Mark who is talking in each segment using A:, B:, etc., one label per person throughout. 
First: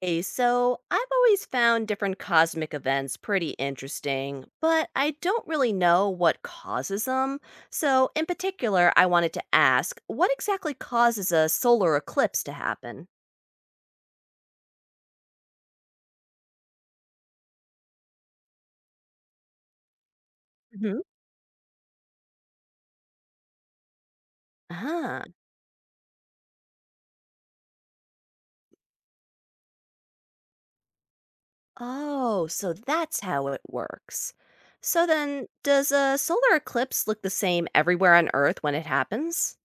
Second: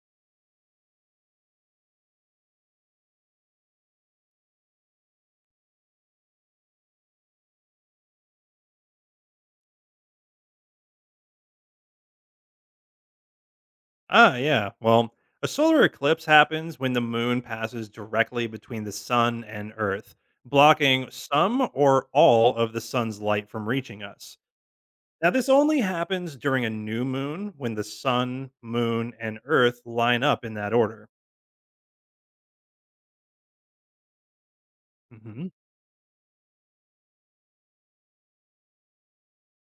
A: Hey, so I've always found different cosmic events pretty interesting, but I don't really know what causes them. So, in particular, I wanted to ask what exactly causes a solar eclipse to happen?
B: Ah, yeah. Well, a solar eclipse happens when the moon passes directly between the sun and Earth,
A: Hmm.
B: blocking some or all of the sun's light from reaching us.
A: Huh.
B: Now, this only happens during a new moon when the sun, moon, and Earth line up in that order.
A: Oh, so that's how it works. So, then,
B: Mhm.
A: does a solar eclipse look the same everywhere on Earth when it happens?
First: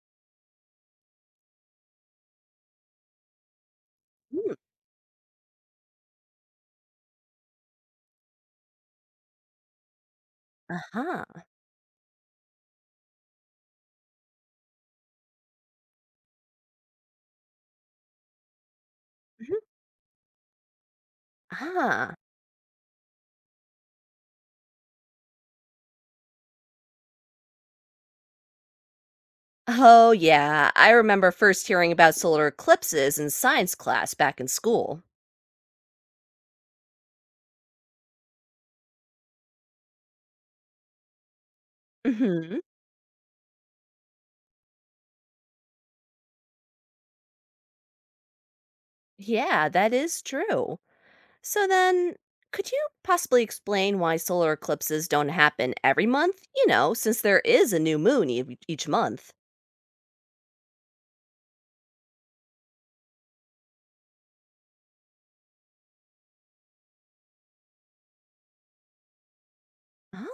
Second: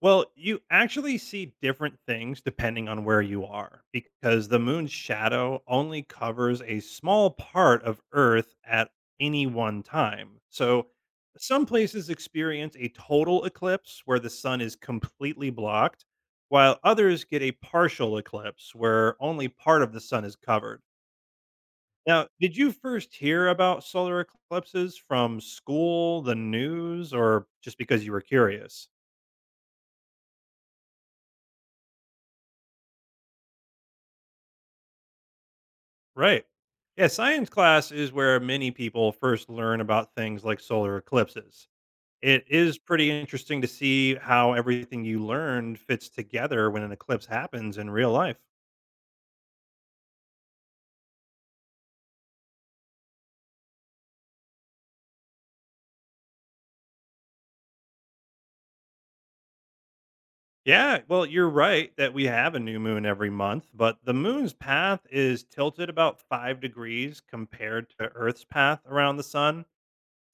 B: Well, you actually see different things depending on where you are because
A: Mm.
B: the moon's shadow only covers a small part of Earth at any one time.
A: Uh
B: So,
A: huh.
B: some places experience a total eclipse where the sun is completely blocked, while others get a partial eclipse where only
A: Mhm.
B: part of the sun is covered.
A: Ah.
B: Now, did you first hear about solar eclipses from school, the news, or just because you were curious?
A: Oh, yeah. I remember first hearing about solar eclipses in science class back in school.
B: Right. Yeah, science class is where many people first learn about things like solar eclipses. It
A: Hmm.
B: is pretty interesting to see how everything you learned fits together when an eclipse happens in real life.
A: Yeah, that is true. So then, could you possibly explain why solar eclipses don't happen every month? You know, since there is a new moon each month.
B: Yeah, well, you're right that we have a new moon every month, but the moon's path is tilted about 5 degrees compared to Earth's path around the sun.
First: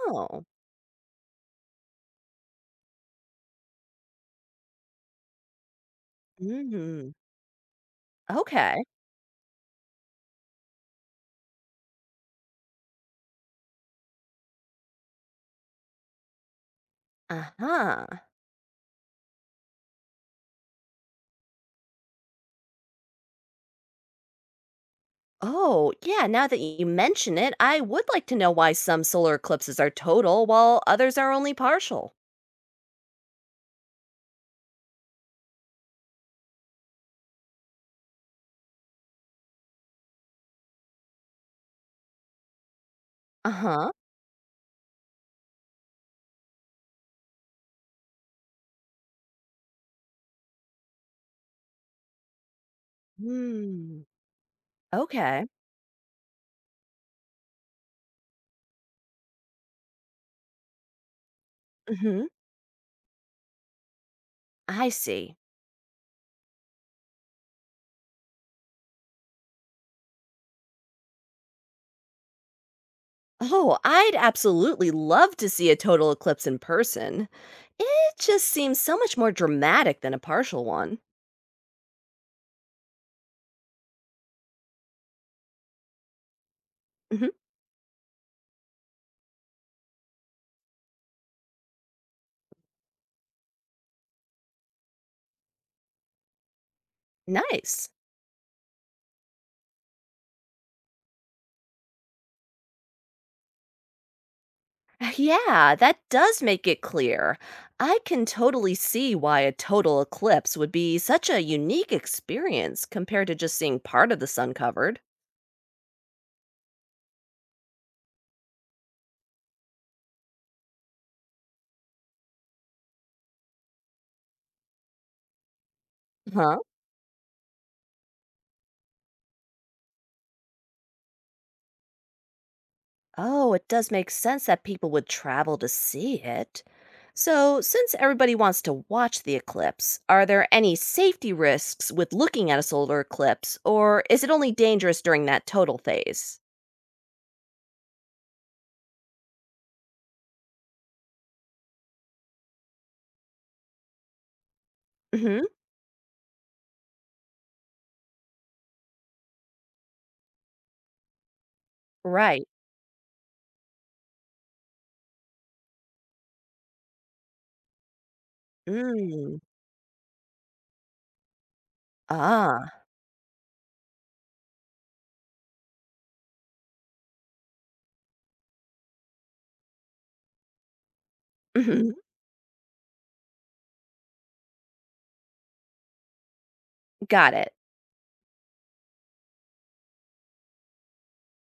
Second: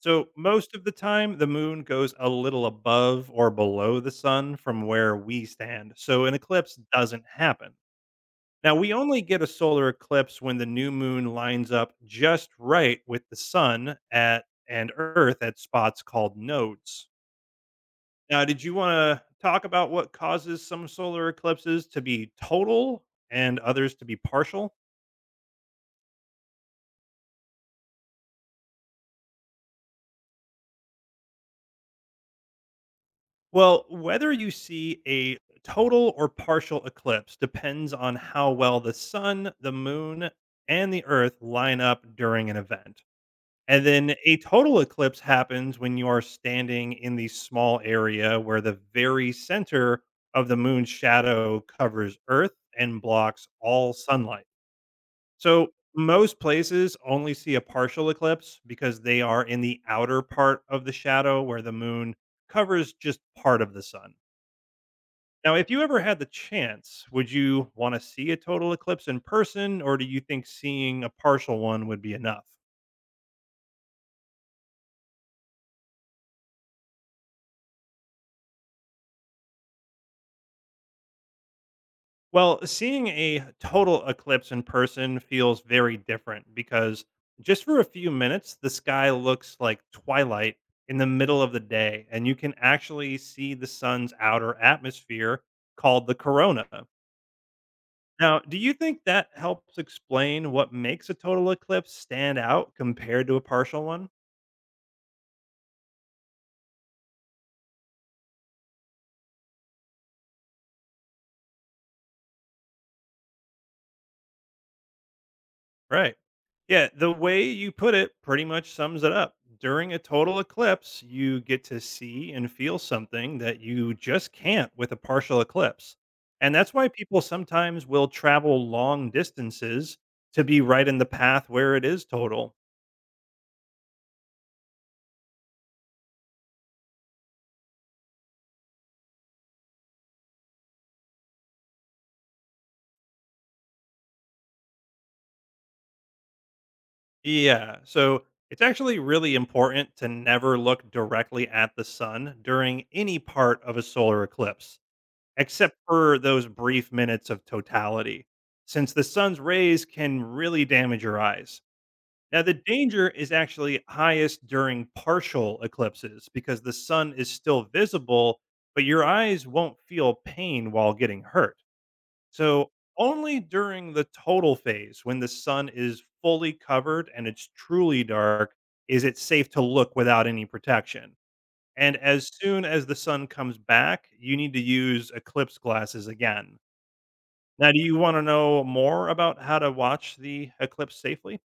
B: So, most of the time, the moon goes a little above or below the sun from where we stand. So, an eclipse
A: Mm.
B: doesn't happen. Now,
A: Okay.
B: we only get a solar eclipse when the new moon lines up just right with the sun at and Earth at spots called nodes.
A: Uh-huh.
B: Now, did you want to talk about what causes some solar eclipses to be total and others to be partial?
A: Oh, yeah, now that you mention it, I would like to know why some solar eclipses are total while others are only partial.
B: Well, whether you see a total or partial eclipse depends on how well the sun, the moon, and the Earth line up during an event. And
A: Uh-huh.
B: then a total eclipse happens when you are standing in the small area where the very center of the moon's shadow covers Earth and blocks all
A: Hmm.
B: sunlight.
A: Okay.
B: So, most places only see a partial eclipse because they are in the outer part of the shadow where the moon
A: Mhm.
B: covers just part of the sun.
A: I see.
B: Now, if you ever had the chance, would you want to see a total eclipse in person, or do you think seeing a partial one would be enough?
A: Oh, I'd absolutely love to see a total eclipse in person. It just seems so much more dramatic than a partial one.
B: Well, seeing a total eclipse in person feels very different because
A: Mhm.
B: just for a few minutes, the sky looks like twilight in the middle of the day, and you can actually see the sun's outer atmosphere called the corona.
A: Nice.
B: Now, do you think that helps explain what makes a total eclipse stand out compared to a partial one?
A: Yeah, that does make it clear. I can totally see why a total eclipse would be such a unique experience compared to just seeing part of the sun covered.
B: Right. Yeah, the way you put it pretty much sums it up. During a total eclipse, you get to see and feel something that you just can't with a partial eclipse. And that's why people sometimes will travel long distances to be right in the path where it is total.
A: Oh, it does make sense that people would travel to see it. So, since everybody wants to watch the eclipse, are there any safety risks with looking at a solar eclipse, or is it only dangerous during that total phase?
B: Yeah. So it's actually really important to never look directly at the sun during any part of a solar eclipse.
A: Hmm.
B: Except for those brief minutes of totality, since the sun's rays can really damage your eyes. Now,
A: Right.
B: the danger is actually highest during partial eclipses because the sun is still visible, but your
A: Mm.
B: eyes won't feel pain while getting hurt. So,
A: Ah.
B: only during the total phase, when the sun is fully covered and it's truly dark, is it safe to look without any protection.
A: Hmm.
B: And as soon as the sun comes back, you need to use eclipse glasses again.
A: Got it.
B: Now, do you want to know more about how to watch the eclipse safely?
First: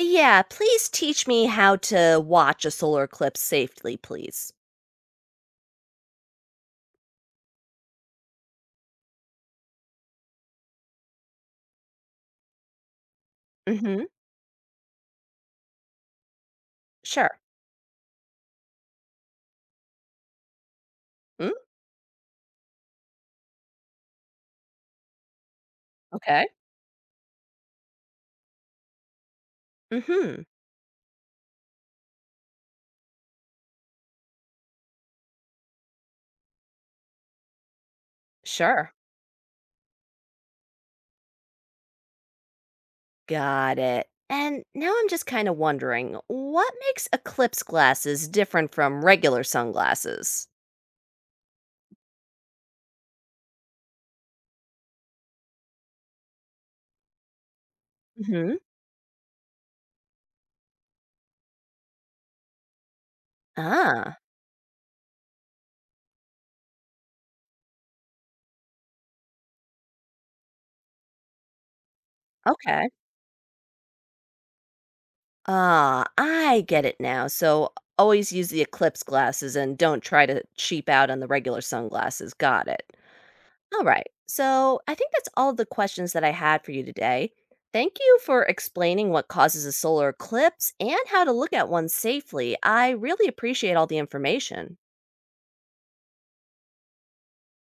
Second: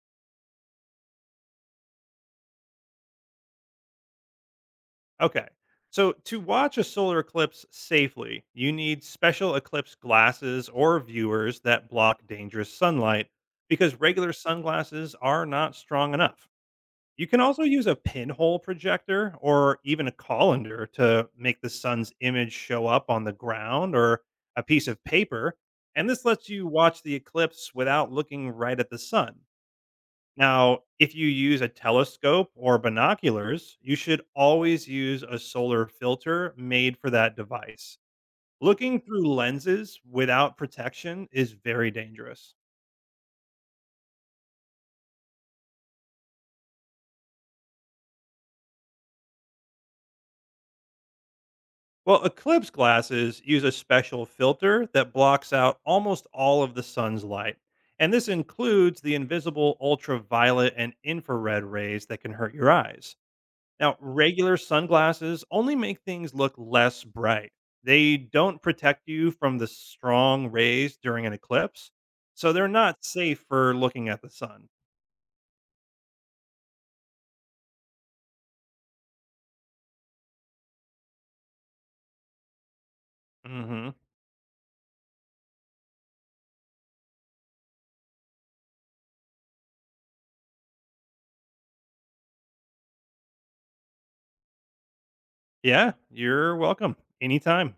A: Yeah, please teach me how to watch a solar eclipse safely, please.
B: Okay. So, to watch a solar eclipse safely, you need special eclipse glasses or viewers that block dangerous sunlight because
A: Hmm.
B: regular sunglasses are not strong enough. You
A: Sure.
B: can also use a pinhole projector or even a colander to
A: Mm?
B: make the sun's image show up on the ground or a piece of paper. And this
A: Okay.
B: lets you watch the eclipse without looking right at the sun.
A: Hmm.
B: Now, if you use a telescope or binoculars, you should always use a solar filter made for that device.
A: Sure.
B: Looking through lenses without protection is very dangerous.
A: Got it. And now I'm just kind of wondering what makes eclipse glasses different from regular sunglasses?
B: Well, eclipse glasses use a special filter that blocks out almost all of the sun's light. And this
A: Hmm.
B: includes the invisible ultraviolet and infrared rays that can hurt your eyes. Now,
A: Ah,
B: regular sunglasses only make things look less bright. They don't protect you from the strong rays during an eclipse, so they're
A: okay.
B: not safe for looking at the sun.
A: Ah, I get it now. So always use the eclipse glasses and don't try to cheap out on the regular sunglasses. Got it. All
B: Hmm.
A: right. So I think that's all the questions that I had for you today. Thank you for explaining what causes a solar eclipse and how to look at one safely. I really appreciate all the information.
B: Yeah, you're welcome. Anytime.